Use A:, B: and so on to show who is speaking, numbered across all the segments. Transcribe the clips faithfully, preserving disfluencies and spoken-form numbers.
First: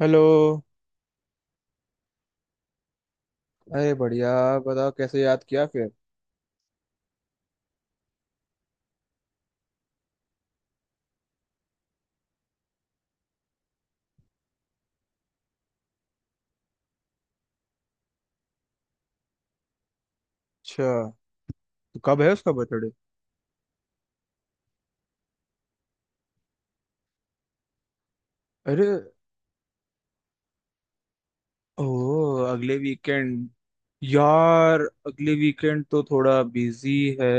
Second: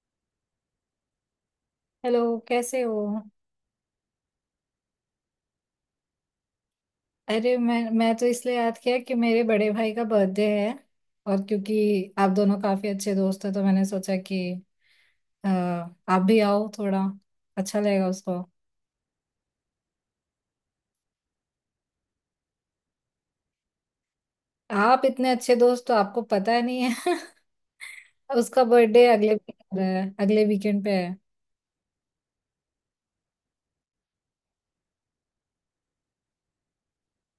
A: Hello.
B: Hello. कैसे हो?
A: अरे बढ़िया। बताओ कैसे याद किया फिर।
B: अरे मैं मैं तो इसलिए याद किया कि मेरे बड़े भाई का बर्थडे है। और क्योंकि आप दोनों काफी अच्छे दोस्त हैं, तो मैंने सोचा कि अ, आप भी आओ थोड़ा, अच्छा लगेगा उसको।
A: अच्छा, तो कब है उसका बर्थडे।
B: आप इतने अच्छे दोस्त, तो आपको पता ही नहीं है। उसका
A: अरे।
B: बर्थडे अगले weekend है, अगले वीकेंड पे है।
A: ओ। अगले वीकेंड। यार अगले वीकेंड तो थोड़ा बिजी है।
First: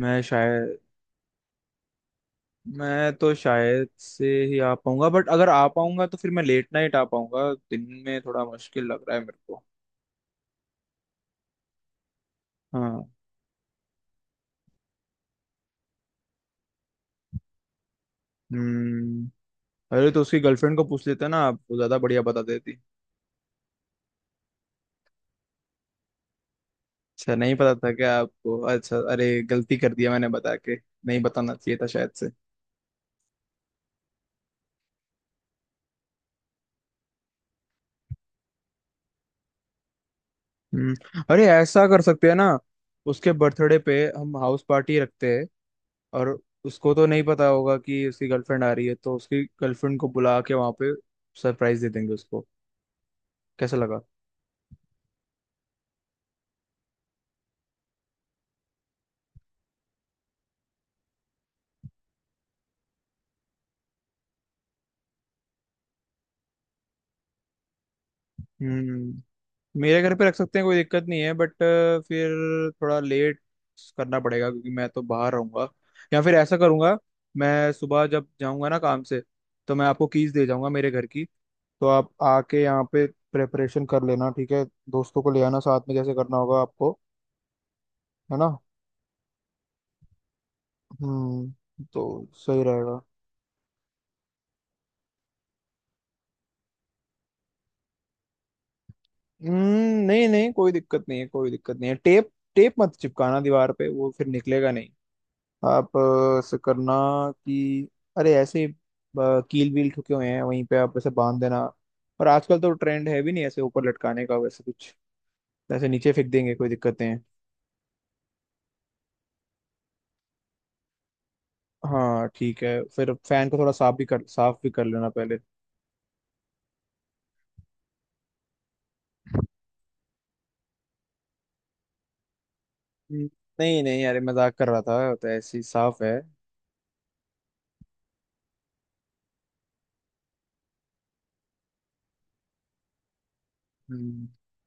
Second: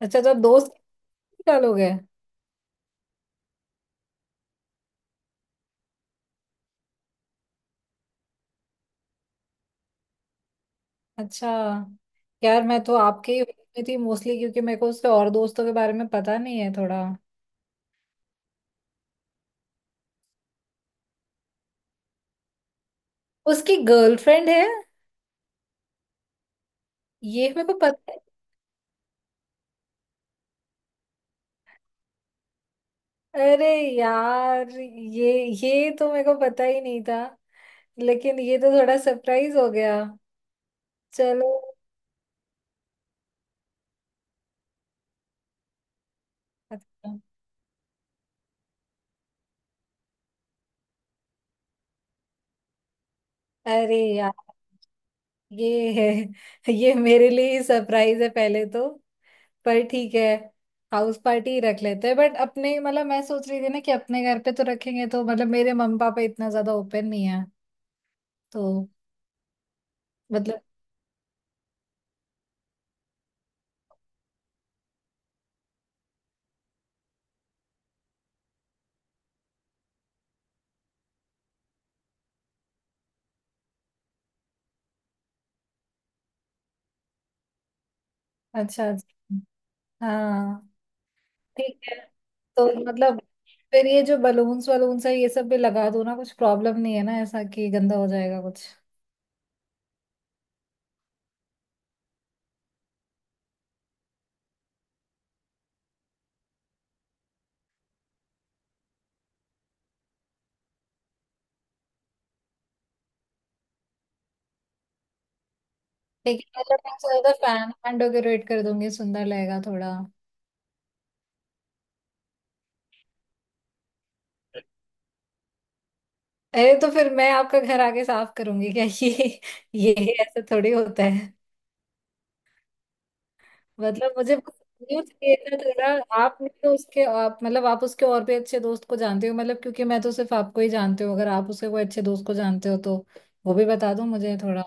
A: मैं
B: अच्छा, तो आप दोस्त
A: शायद
B: निकालोगे?
A: मैं तो शायद से ही आ पाऊंगा, बट अगर आ पाऊंगा तो फिर मैं लेट नाइट आ पाऊंगा, दिन में थोड़ा मुश्किल लग रहा है मेरे को।
B: अच्छा। यार, मैं तो
A: हाँ।
B: आपके ही में थी मोस्टली, क्योंकि मेरे को उसके और दोस्तों के बारे में पता नहीं है थोड़ा।
A: हम्म। अरे तो उसकी गर्लफ्रेंड को पूछ लेते ना आप, वो ज्यादा बढ़िया बता देती।
B: उसकी गर्लफ्रेंड है?
A: अच्छा,
B: ये
A: नहीं
B: मेरे को
A: पता था क्या
B: पता।
A: आपको? अच्छा, अरे गलती कर दिया मैंने बता के, नहीं बताना चाहिए था शायद से।
B: अरे यार, ये ये तो मेरे को पता ही नहीं था। लेकिन ये तो थोड़ा सरप्राइज हो गया।
A: हम्म। अरे
B: चलो।
A: ऐसा कर सकते हैं ना, उसके बर्थडे पे हम हाउस पार्टी रखते हैं। और उसको तो
B: अच्छा।
A: नहीं पता होगा कि उसकी गर्लफ्रेंड आ रही है, तो उसकी गर्लफ्रेंड को बुला के वहां पे सरप्राइज दे देंगे उसको। कैसा
B: अरे
A: लगा।
B: यार, ये है, ये मेरे लिए ही सरप्राइज है पहले तो। पर ठीक है, हाउस पार्टी ही रख लेते हैं। बट अपने मतलब, मैं सोच रही थी ना कि अपने घर पे तो रखेंगे तो मतलब मेरे मम्मी पापा इतना ज्यादा ओपन नहीं है। तो
A: हम्म। मेरे घर पे रख सकते
B: मतलब।
A: हैं, कोई दिक्कत नहीं है। बट फिर थोड़ा लेट करना पड़ेगा क्योंकि मैं तो बाहर रहूंगा। या फिर ऐसा करूंगा, मैं सुबह जब जाऊंगा ना काम से तो मैं आपको कीज दे जाऊंगा मेरे घर की। तो आप आके यहाँ पे प्रेपरेशन कर लेना, ठीक है। दोस्तों को ले आना साथ में जैसे करना होगा आपको, है ना।
B: अच्छा अच्छा। हाँ, ठीक
A: हम्म,
B: है।
A: तो सही
B: तो
A: रहेगा।
B: मतलब, फिर ये जो बलून्स वलून्स है ये सब भी लगा दो ना। कुछ प्रॉब्लम नहीं है ना ऐसा कि गंदा हो जाएगा कुछ?
A: हम्म, नहीं नहीं कोई दिक्कत नहीं है, कोई दिक्कत नहीं है। टेप टेप मत चिपकाना दीवार पे, वो फिर निकलेगा। आप अ, ऐसे करना कि अरे ऐसे अ, कील वील ठुके हुए हैं वहीं पे आप ऐसे बांध देना। और आजकल तो ट्रेंड है भी नहीं ऐसे ऊपर लटकाने का, वैसे कुछ ऐसे नीचे फेंक
B: ठीक
A: देंगे,
B: है,
A: कोई
B: मतलब मैं
A: दिक्कत नहीं है।
B: ज्यादा फैन फैन डेकोरेट कर दूंगी, सुंदर लगेगा थोड़ा।
A: हाँ ठीक है, फिर फैन को थोड़ा साफ भी कर साफ भी कर लेना पहले।
B: अरे तो फिर मैं आपका घर आके साफ करूंगी क्या? ये ये ऐसा थोड़ी होता है।
A: हम्म, नहीं नहीं
B: मतलब
A: अरे
B: मुझे बस
A: मजाक कर रहा
B: न्यूज़
A: था, तो
B: चाहिए था
A: ऐसे ही
B: थोड़ा।
A: साफ है।
B: आपने तो उसके, आप मतलब आप उसके और भी अच्छे दोस्त को जानते हो। मतलब क्योंकि मैं तो सिर्फ आपको ही जानती हूँ। अगर आप उसके कोई अच्छे दोस्त को जानते हो, तो वो भी बता दो
A: हम्म,
B: मुझे थोड़ा।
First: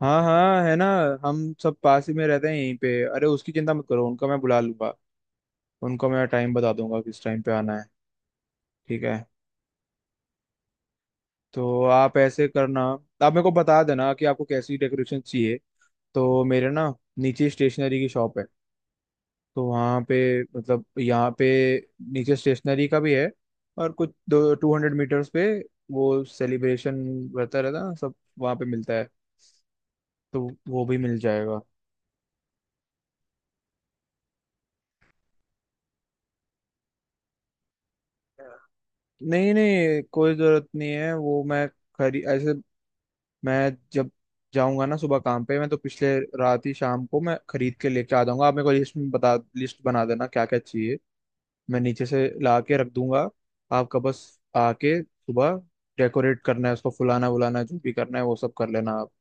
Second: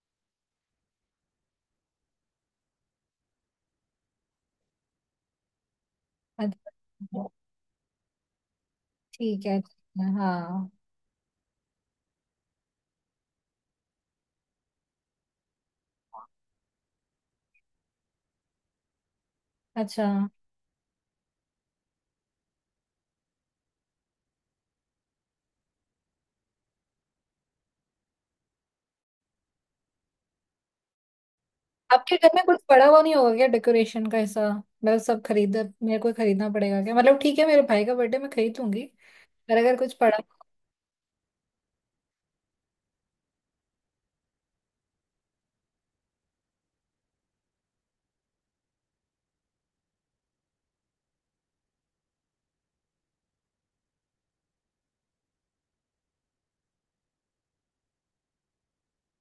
A: हाँ हाँ है ना। हम सब पास ही में रहते हैं यहीं पे, अरे उसकी चिंता मत करो, उनका मैं बुला लूंगा। उनको मैं टाइम बता दूंगा किस
B: अच्छा।
A: टाइम पे आना है। ठीक है।
B: ठीक है, ठीक है, हाँ।
A: तो आप ऐसे करना, आप मेरे को बता देना कि आपको कैसी डेकोरेशन चाहिए, तो मेरे ना नीचे स्टेशनरी की शॉप है, तो वहाँ
B: अच्छा,
A: पे, मतलब यहाँ पे नीचे स्टेशनरी का भी है, और कुछ दो टू हंड्रेड मीटर्स पे वो सेलिब्रेशन रहता, रहता ना सब वहाँ पे मिलता है, तो वो भी मिल जाएगा।
B: आपके घर में कुछ पड़ा हुआ नहीं होगा क्या डेकोरेशन का ऐसा? मतलब सब खरीद, मेरे को खरीदना पड़ेगा क्या? मतलब ठीक है, मेरे भाई का बर्थडे, मैं खरीद लूंगी।
A: नहीं
B: पर अगर कुछ
A: नहीं
B: पड़ा।
A: कोई जरूरत नहीं है, वो मैं खरी ऐसे, मैं जब जाऊंगा ना सुबह काम पे, मैं तो पिछले रात ही शाम को मैं खरीद के लेके आ जाऊंगा, आप मेरे को लिस्ट में बता, लिस्ट बना देना क्या क्या चाहिए। मैं नीचे से ला के रख दूंगा, आपका बस आके सुबह डेकोरेट करना है उसको, फुलाना वुलाना जो भी करना है वो सब कर लेना आप,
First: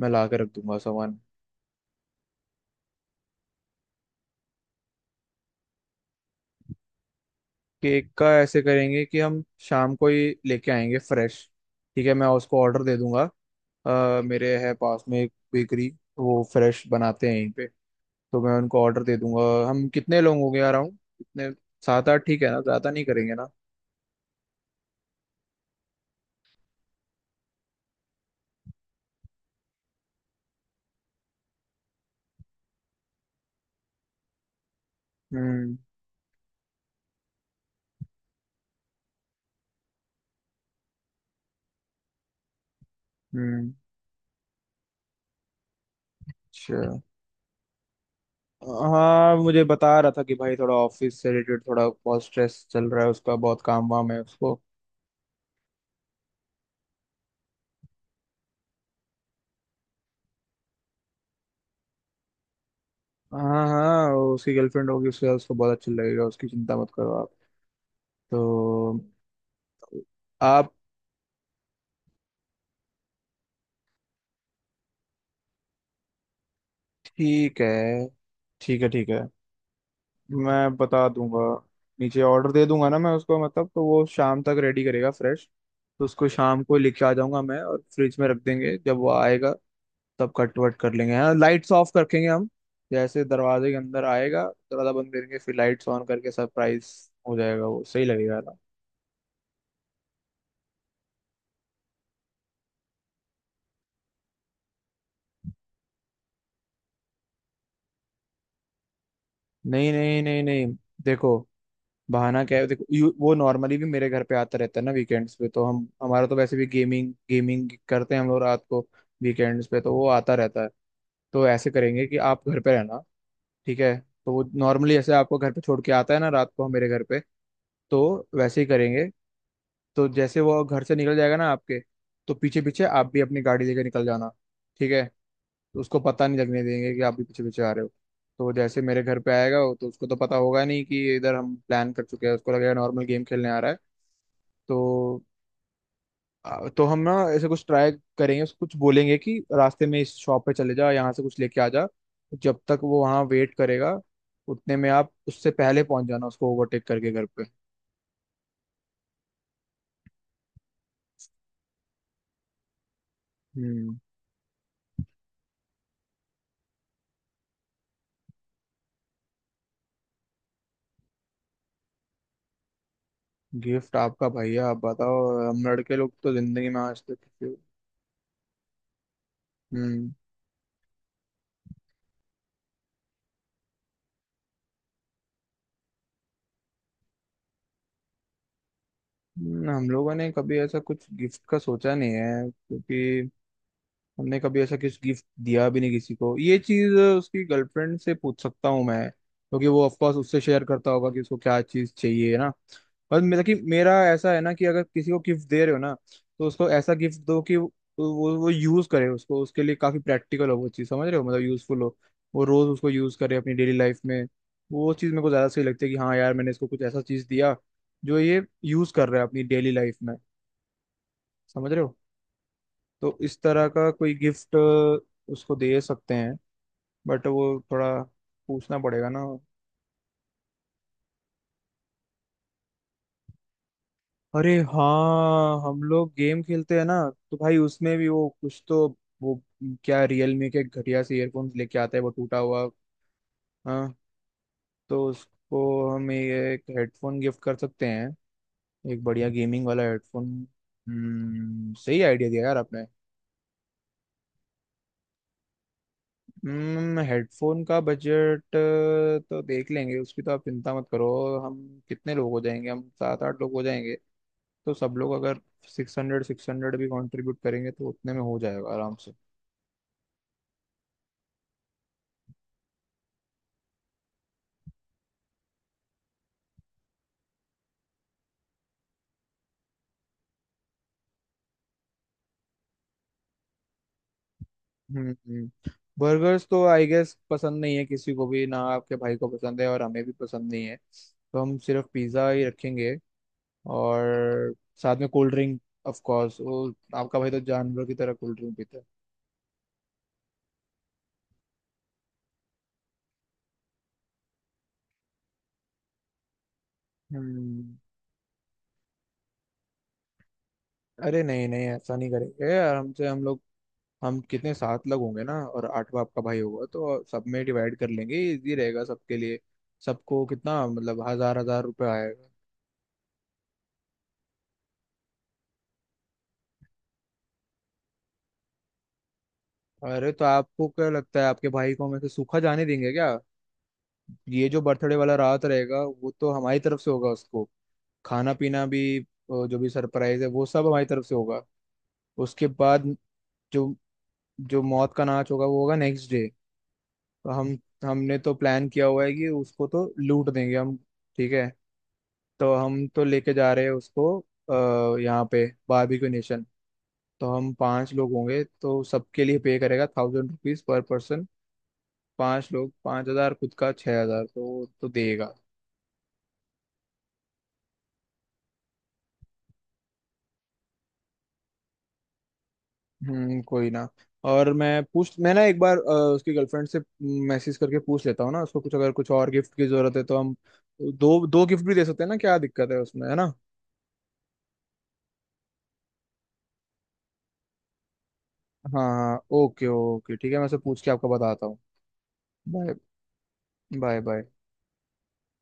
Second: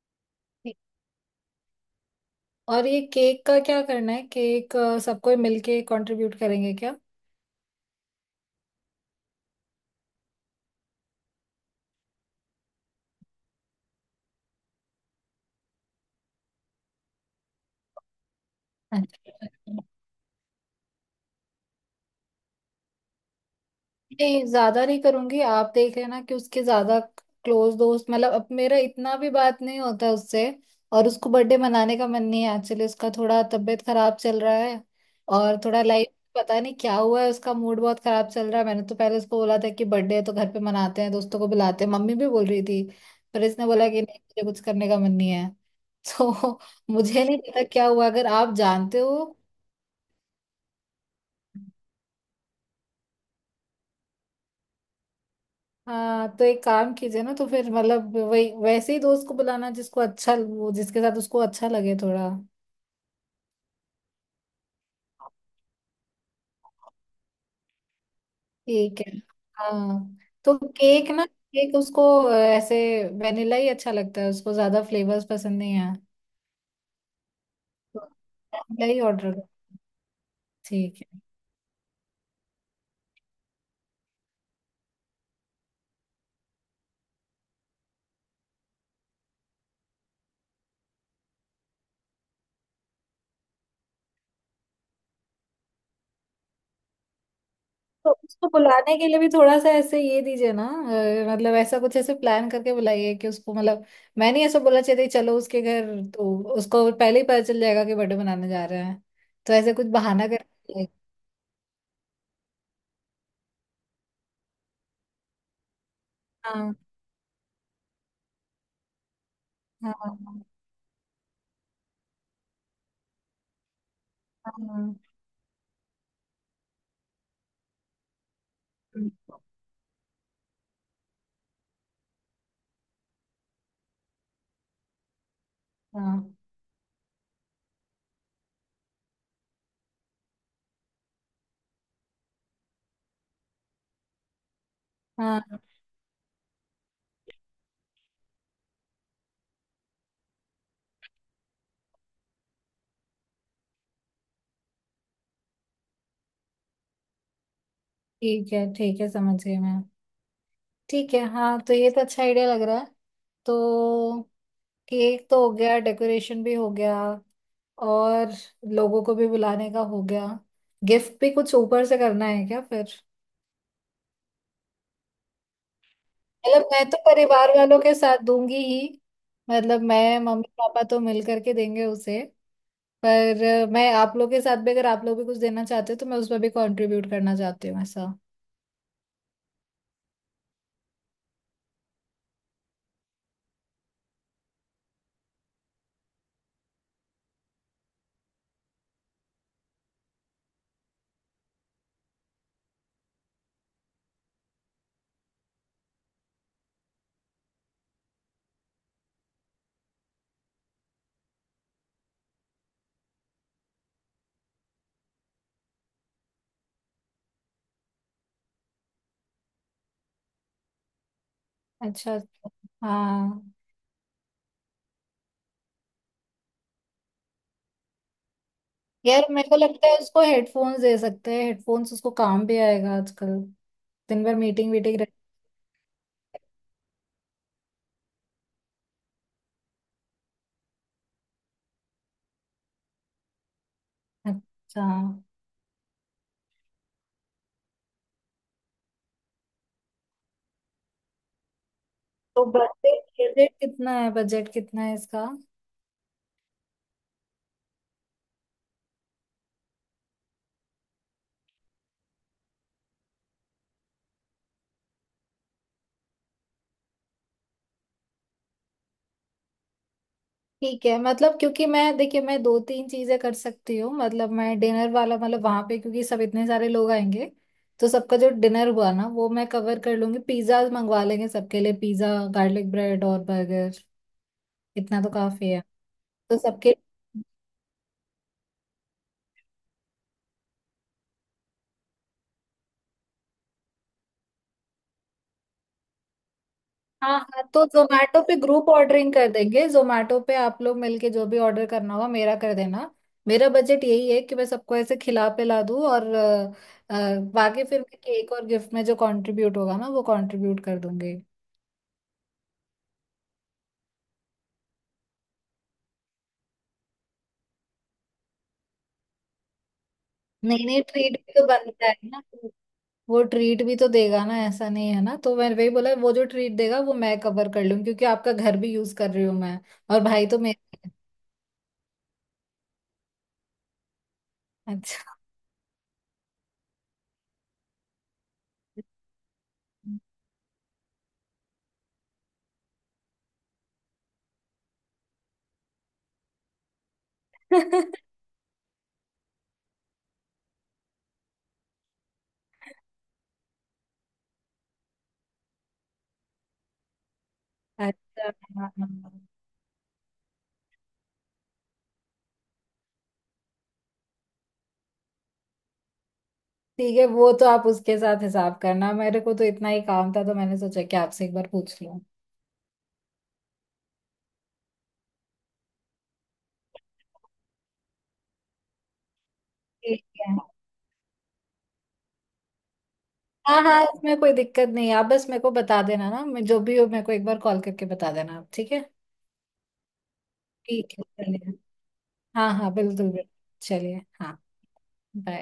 A: मैं ला के रख
B: ठीक।
A: दूंगा सामान।
B: और ये केक का क्या करना है? केक सबको मिलके कंट्रीब्यूट करेंगे क्या?
A: केक का ऐसे करेंगे कि हम शाम को ही लेके आएंगे फ्रेश, ठीक है। मैं उसको ऑर्डर दे दूंगा। अ, मेरे है पास में एक बेकरी, वो फ्रेश बनाते हैं यहीं पे, तो मैं उनको ऑर्डर दे दूंगा।
B: अच्छा।
A: हम कितने लोग हो गए यार, राउंड कितने, सात आठ ठीक है ना, ज्यादा नहीं करेंगे ना।
B: नहीं ज्यादा नहीं करूंगी। आप देख लेना कि उसके ज्यादा क्लोज दोस्त, मतलब अब मेरा इतना भी बात नहीं होता उससे। और उसको बर्थडे मनाने का मन नहीं है एक्चुअली, उसका थोड़ा तबीयत खराब चल रहा है। और
A: हम्म।
B: थोड़ा लाइफ, पता नहीं क्या हुआ है, उसका मूड बहुत खराब चल रहा है। मैंने तो पहले उसको बोला था कि बर्थडे है तो घर पे मनाते हैं, दोस्तों को बुलाते हैं, मम्मी भी बोल रही थी। पर इसने
A: हम्म।
B: बोला कि नहीं, मुझे कुछ करने का मन नहीं है। तो
A: अच्छा।
B: मुझे नहीं पता क्या हुआ, अगर आप जानते हो।
A: हाँ मुझे बता रहा था कि भाई थोड़ा ऑफिस से रिलेटेड थोड़ा बहुत स्ट्रेस चल रहा है उसका, बहुत काम वाम है उसको।
B: हाँ, तो एक काम कीजिए ना, तो फिर मतलब वही वैसे ही दोस्त को बुलाना जिसको अच्छा, वो जिसके साथ उसको अच्छा लगे थोड़ा।
A: हाँ हाँ वो, उसकी गर्लफ्रेंड होगी उसके साथ, उसको बहुत अच्छा लगेगा, उसकी चिंता मत करो आप। तो
B: ठीक है। हाँ, तो
A: आप।
B: केक ना, केक उसको अ, ऐसे वेनिला ही अच्छा लगता है उसको, ज्यादा फ्लेवर्स पसंद नहीं है।
A: ठीक
B: तो
A: है। ठीक है
B: वेनिला ही
A: ठीक है।
B: ऑर्डर करो।
A: मैं
B: ठीक
A: बता
B: है।
A: दूंगा। नीचे ऑर्डर दे दूंगा ना मैं उसको, मतलब तो वो शाम तक रेडी करेगा फ्रेश। तो उसको शाम को लेके आ जाऊंगा मैं, और फ्रिज में रख देंगे, जब वो आएगा तब कट वट कर लेंगे। हाँ, लाइट्स ऑफ रखेंगे हम, जैसे दरवाजे के अंदर आएगा, दरवाजा बंद करेंगे, फिर लाइट्स ऑन करके सरप्राइज हो जाएगा वो। सही
B: तो
A: लगेगा
B: उसको
A: ना।
B: बुलाने के लिए भी थोड़ा सा ऐसे ये दीजिए ना, अ, मतलब ऐसा कुछ ऐसे प्लान करके बुलाइए कि उसको, मतलब मैं नहीं ऐसा बोला चाहिए चलो उसके घर, तो उसको पहले ही पता चल जाएगा कि बर्थडे मनाने जा रहे हैं। तो ऐसे कुछ
A: नहीं नहीं
B: बहाना
A: नहीं
B: कर।
A: नहीं देखो, बहाना क्या है देखो, यू, वो नॉर्मली भी मेरे घर पे आता रहता है ना वीकेंड्स पे, तो हम हमारा तो वैसे भी
B: हाँ।
A: गेमिंग गेमिंग करते हैं हम लोग रात को, वीकेंड्स पे तो वो
B: हाँ।
A: आता रहता है। तो ऐसे करेंगे कि आप घर पे रहना, ठीक है। तो वो नॉर्मली
B: हाँ।
A: ऐसे आपको घर पे छोड़ के आता है ना रात को, मेरे घर पे तो वैसे ही करेंगे। तो जैसे वो घर से निकल जाएगा ना आपके, तो पीछे पीछे आप भी अपनी गाड़ी लेकर निकल जाना, ठीक है। तो उसको पता
B: हाँ।
A: नहीं लगने देंगे कि आप भी पीछे पीछे आ रहे हो। तो जैसे मेरे घर पे आएगा वो, तो उसको तो पता होगा नहीं कि इधर हम प्लान कर चुके हैं, उसको लगेगा नॉर्मल गेम खेलने आ रहा है। तो
B: हाँ।
A: आ, तो हम ना ऐसे कुछ ट्राई करेंगे, उसको कुछ बोलेंगे कि रास्ते में इस शॉप पे चले जा, यहाँ से कुछ लेके आ जा, जब तक वो वहाँ वेट करेगा उतने में आप उससे पहले पहुंच जाना, उसको ओवरटेक करके घर पे।
B: ठीक है, ठीक है, समझ गई मैं। ठीक है, हाँ, तो ये तो अच्छा आइडिया लग रहा है।
A: हम्म।
B: तो केक तो हो गया, डेकोरेशन भी हो गया, और लोगों को भी बुलाने का हो गया। गिफ्ट भी कुछ ऊपर से करना है क्या फिर?
A: गिफ्ट आपका भैया, आप बताओ। हम लड़के लोग तो
B: मतलब
A: जिंदगी में
B: मैं तो
A: आज तक
B: परिवार
A: किसी-
B: वालों के साथ दूंगी ही, मतलब
A: हम्म।
B: मैं, मम्मी पापा तो मिल करके देंगे उसे। पर मैं आप लोग के साथ भी, अगर आप लोग भी कुछ देना चाहते हो, तो मैं उसमें भी कंट्रीब्यूट करना चाहती हूँ, ऐसा।
A: हम्म, हम लोगों ने कभी ऐसा कुछ गिफ्ट का सोचा नहीं है, क्योंकि हमने कभी ऐसा किस गिफ्ट दिया भी नहीं किसी को, ये चीज उसकी गर्लफ्रेंड से पूछ सकता हूँ मैं क्योंकि वो ऑफ कोर्स उससे शेयर करता होगा कि उसको क्या चीज चाहिए ना। पर मेरा कि मेरा ऐसा है ना, कि अगर किसी को गिफ्ट दे रहे हो ना, तो उसको ऐसा गिफ्ट दो कि वो वो यूज करे, उसको उसके लिए काफी प्रैक्टिकल हो वो चीज, समझ रहे हो, मतलब यूजफुल हो, वो रोज उसको यूज करे अपनी डेली लाइफ में। वो चीज मेरे को ज्यादा सही लगती है कि हाँ यार मैंने इसको कुछ ऐसा चीज दिया जो ये यूज कर रहा है अपनी डेली लाइफ में, समझ रहे हो।
B: अच्छा अच्छा।
A: तो इस
B: हाँ,
A: तरह का कोई गिफ्ट उसको दे सकते हैं, बट वो थोड़ा पूछना पड़ेगा ना।
B: यार मेरे को लगता है उसको हेडफोन्स दे सकते हैं। हेडफोन्स उसको काम भी आएगा, आजकल दिन भर
A: अरे
B: मीटिंग वीटिंग रहती
A: हाँ हम लोग गेम खेलते हैं ना, तो भाई उसमें भी वो कुछ तो, वो क्या रियलमी के घटिया से ईयरफोन्स लेके आता है, वो टूटा हुआ। हाँ।
B: है। अच्छा,
A: तो उसको हम ये एक हेडफोन गिफ्ट कर सकते हैं, एक बढ़िया गेमिंग वाला हेडफोन। हम्म सही आइडिया दिया
B: तो
A: यार आपने।
B: बजट, बजट कितना है? बजट कितना है इसका?
A: हेडफोन का बजट तो देख लेंगे उसकी, तो आप चिंता मत करो। हम कितने लोग हो जाएंगे, हम सात आठ लोग हो जाएंगे, तो सब लोग अगर सिक्स हंड्रेड सिक्स हंड्रेड भी कंट्रीब्यूट करेंगे तो उतने में हो जाएगा आराम से।
B: ठीक है, मतलब क्योंकि मैं, देखिए मैं दो तीन चीजें कर सकती हूँ। मतलब मैं डिनर वाला, मतलब वहां पे क्योंकि सब इतने सारे लोग आएंगे, तो सबका जो डिनर हुआ ना वो मैं कवर कर लूंगी। पिज्जा मंगवा लेंगे सबके लिए, पिज्जा, गार्लिक ब्रेड और बर्गर, इतना
A: हम्म।
B: तो काफी है।
A: हम्म।
B: तो
A: बर्गर्स तो
B: सबके।
A: आई गेस पसंद नहीं है किसी को भी ना, आपके भाई को पसंद है और हमें भी पसंद नहीं है, तो हम सिर्फ पिज़्ज़ा ही रखेंगे, और साथ में कोल्ड ड्रिंक, ऑफ कोर्स वो,
B: हाँ
A: आपका भाई तो
B: हाँ, तो
A: जानवर की तरह
B: जोमेटो पे
A: कोल्ड ड्रिंक
B: ग्रुप
A: पीता है।
B: ऑर्डरिंग कर देंगे। जोमेटो पे आप लोग मिलके जो भी ऑर्डर करना होगा मेरा, कर देना। मेरा बजट यही है कि मैं सबको ऐसे खिला पिला दूँ। और अ, अ, बाकी
A: हम्म।
B: फिर मैं केक और गिफ्ट में जो कंट्रीब्यूट होगा ना वो कंट्रीब्यूट कर दूंगी।
A: अरे नहीं नहीं ऐसा नहीं करेंगे, आराम से हम लोग, हम कितने सात लोग होंगे ना और आठवां आपका भाई होगा, तो सब में डिवाइड कर लेंगे, इजी रहेगा सबके लिए। सबको कितना,
B: नहीं नहीं,
A: मतलब
B: ट्रीट भी
A: हजार
B: तो
A: हजार
B: बनता
A: रुपये
B: है ना,
A: आएगा।
B: वो ट्रीट भी तो देगा ना, ऐसा नहीं है ना। तो मैंने वही बोला, वो जो ट्रीट देगा वो मैं कवर कर लूँ क्योंकि आपका घर भी यूज कर रही हूँ मैं। और
A: अरे तो
B: भाई तो
A: आपको
B: मेरे।
A: क्या लगता है, आपके भाई को हम ऐसे सूखा जाने देंगे क्या। ये जो बर्थडे वाला
B: अच्छा।
A: रात रहेगा वो तो हमारी तरफ से होगा उसको, खाना पीना भी अ, जो भी सरप्राइज है वो सब हमारी तरफ से होगा। उसके बाद जो जो मौत का नाच होगा वो होगा नेक्स्ट डे। तो हम हमने तो प्लान किया हुआ है कि उसको तो लूट देंगे हम, ठीक है। तो हम तो लेके जा रहे हैं उसको अ, यहाँ पे बारबेक्यू नेशन, तो हम पांच लोग
B: अच्छा।
A: होंगे,
B: हाँ,
A: तो
B: हाँ,
A: सबके लिए पे करेगा थाउजेंड रुपीज पर पर्सन। पांच लोग पांच हजार, खुद का छह हजार तो वो तो देगा।
B: ठीक है। वो तो आप उसके साथ हिसाब करना, मेरे को तो इतना ही काम था, तो मैंने सोचा कि आपसे एक बार पूछ लूं।
A: हम्म कोई ना। और मैं पूछ मैं ना एक बार अ, उसकी गर्लफ्रेंड से मैसेज करके पूछ लेता हूँ ना उसको, कुछ अगर कुछ और गिफ्ट की जरूरत है
B: ठीक
A: तो हम
B: है।
A: दो दो गिफ्ट भी दे सकते हैं ना, क्या दिक्कत है उसमें, है ना।
B: हाँ हाँ, इसमें कोई दिक्कत नहीं है, आप बस मेरे को बता देना ना। मैं, जो भी हो मेरे को एक बार कॉल करके बता देना आप, ठीक है?
A: हाँ हाँ ओके ओके ठीक है, मैं उसे पूछ के
B: ठीक है,
A: आपको बताता
B: चलिए।
A: हूँ।
B: हाँ हाँ,
A: बाय।
B: बिल्कुल बिल्कुल। चलिए,
A: बाय बाय।
B: हाँ। बाय।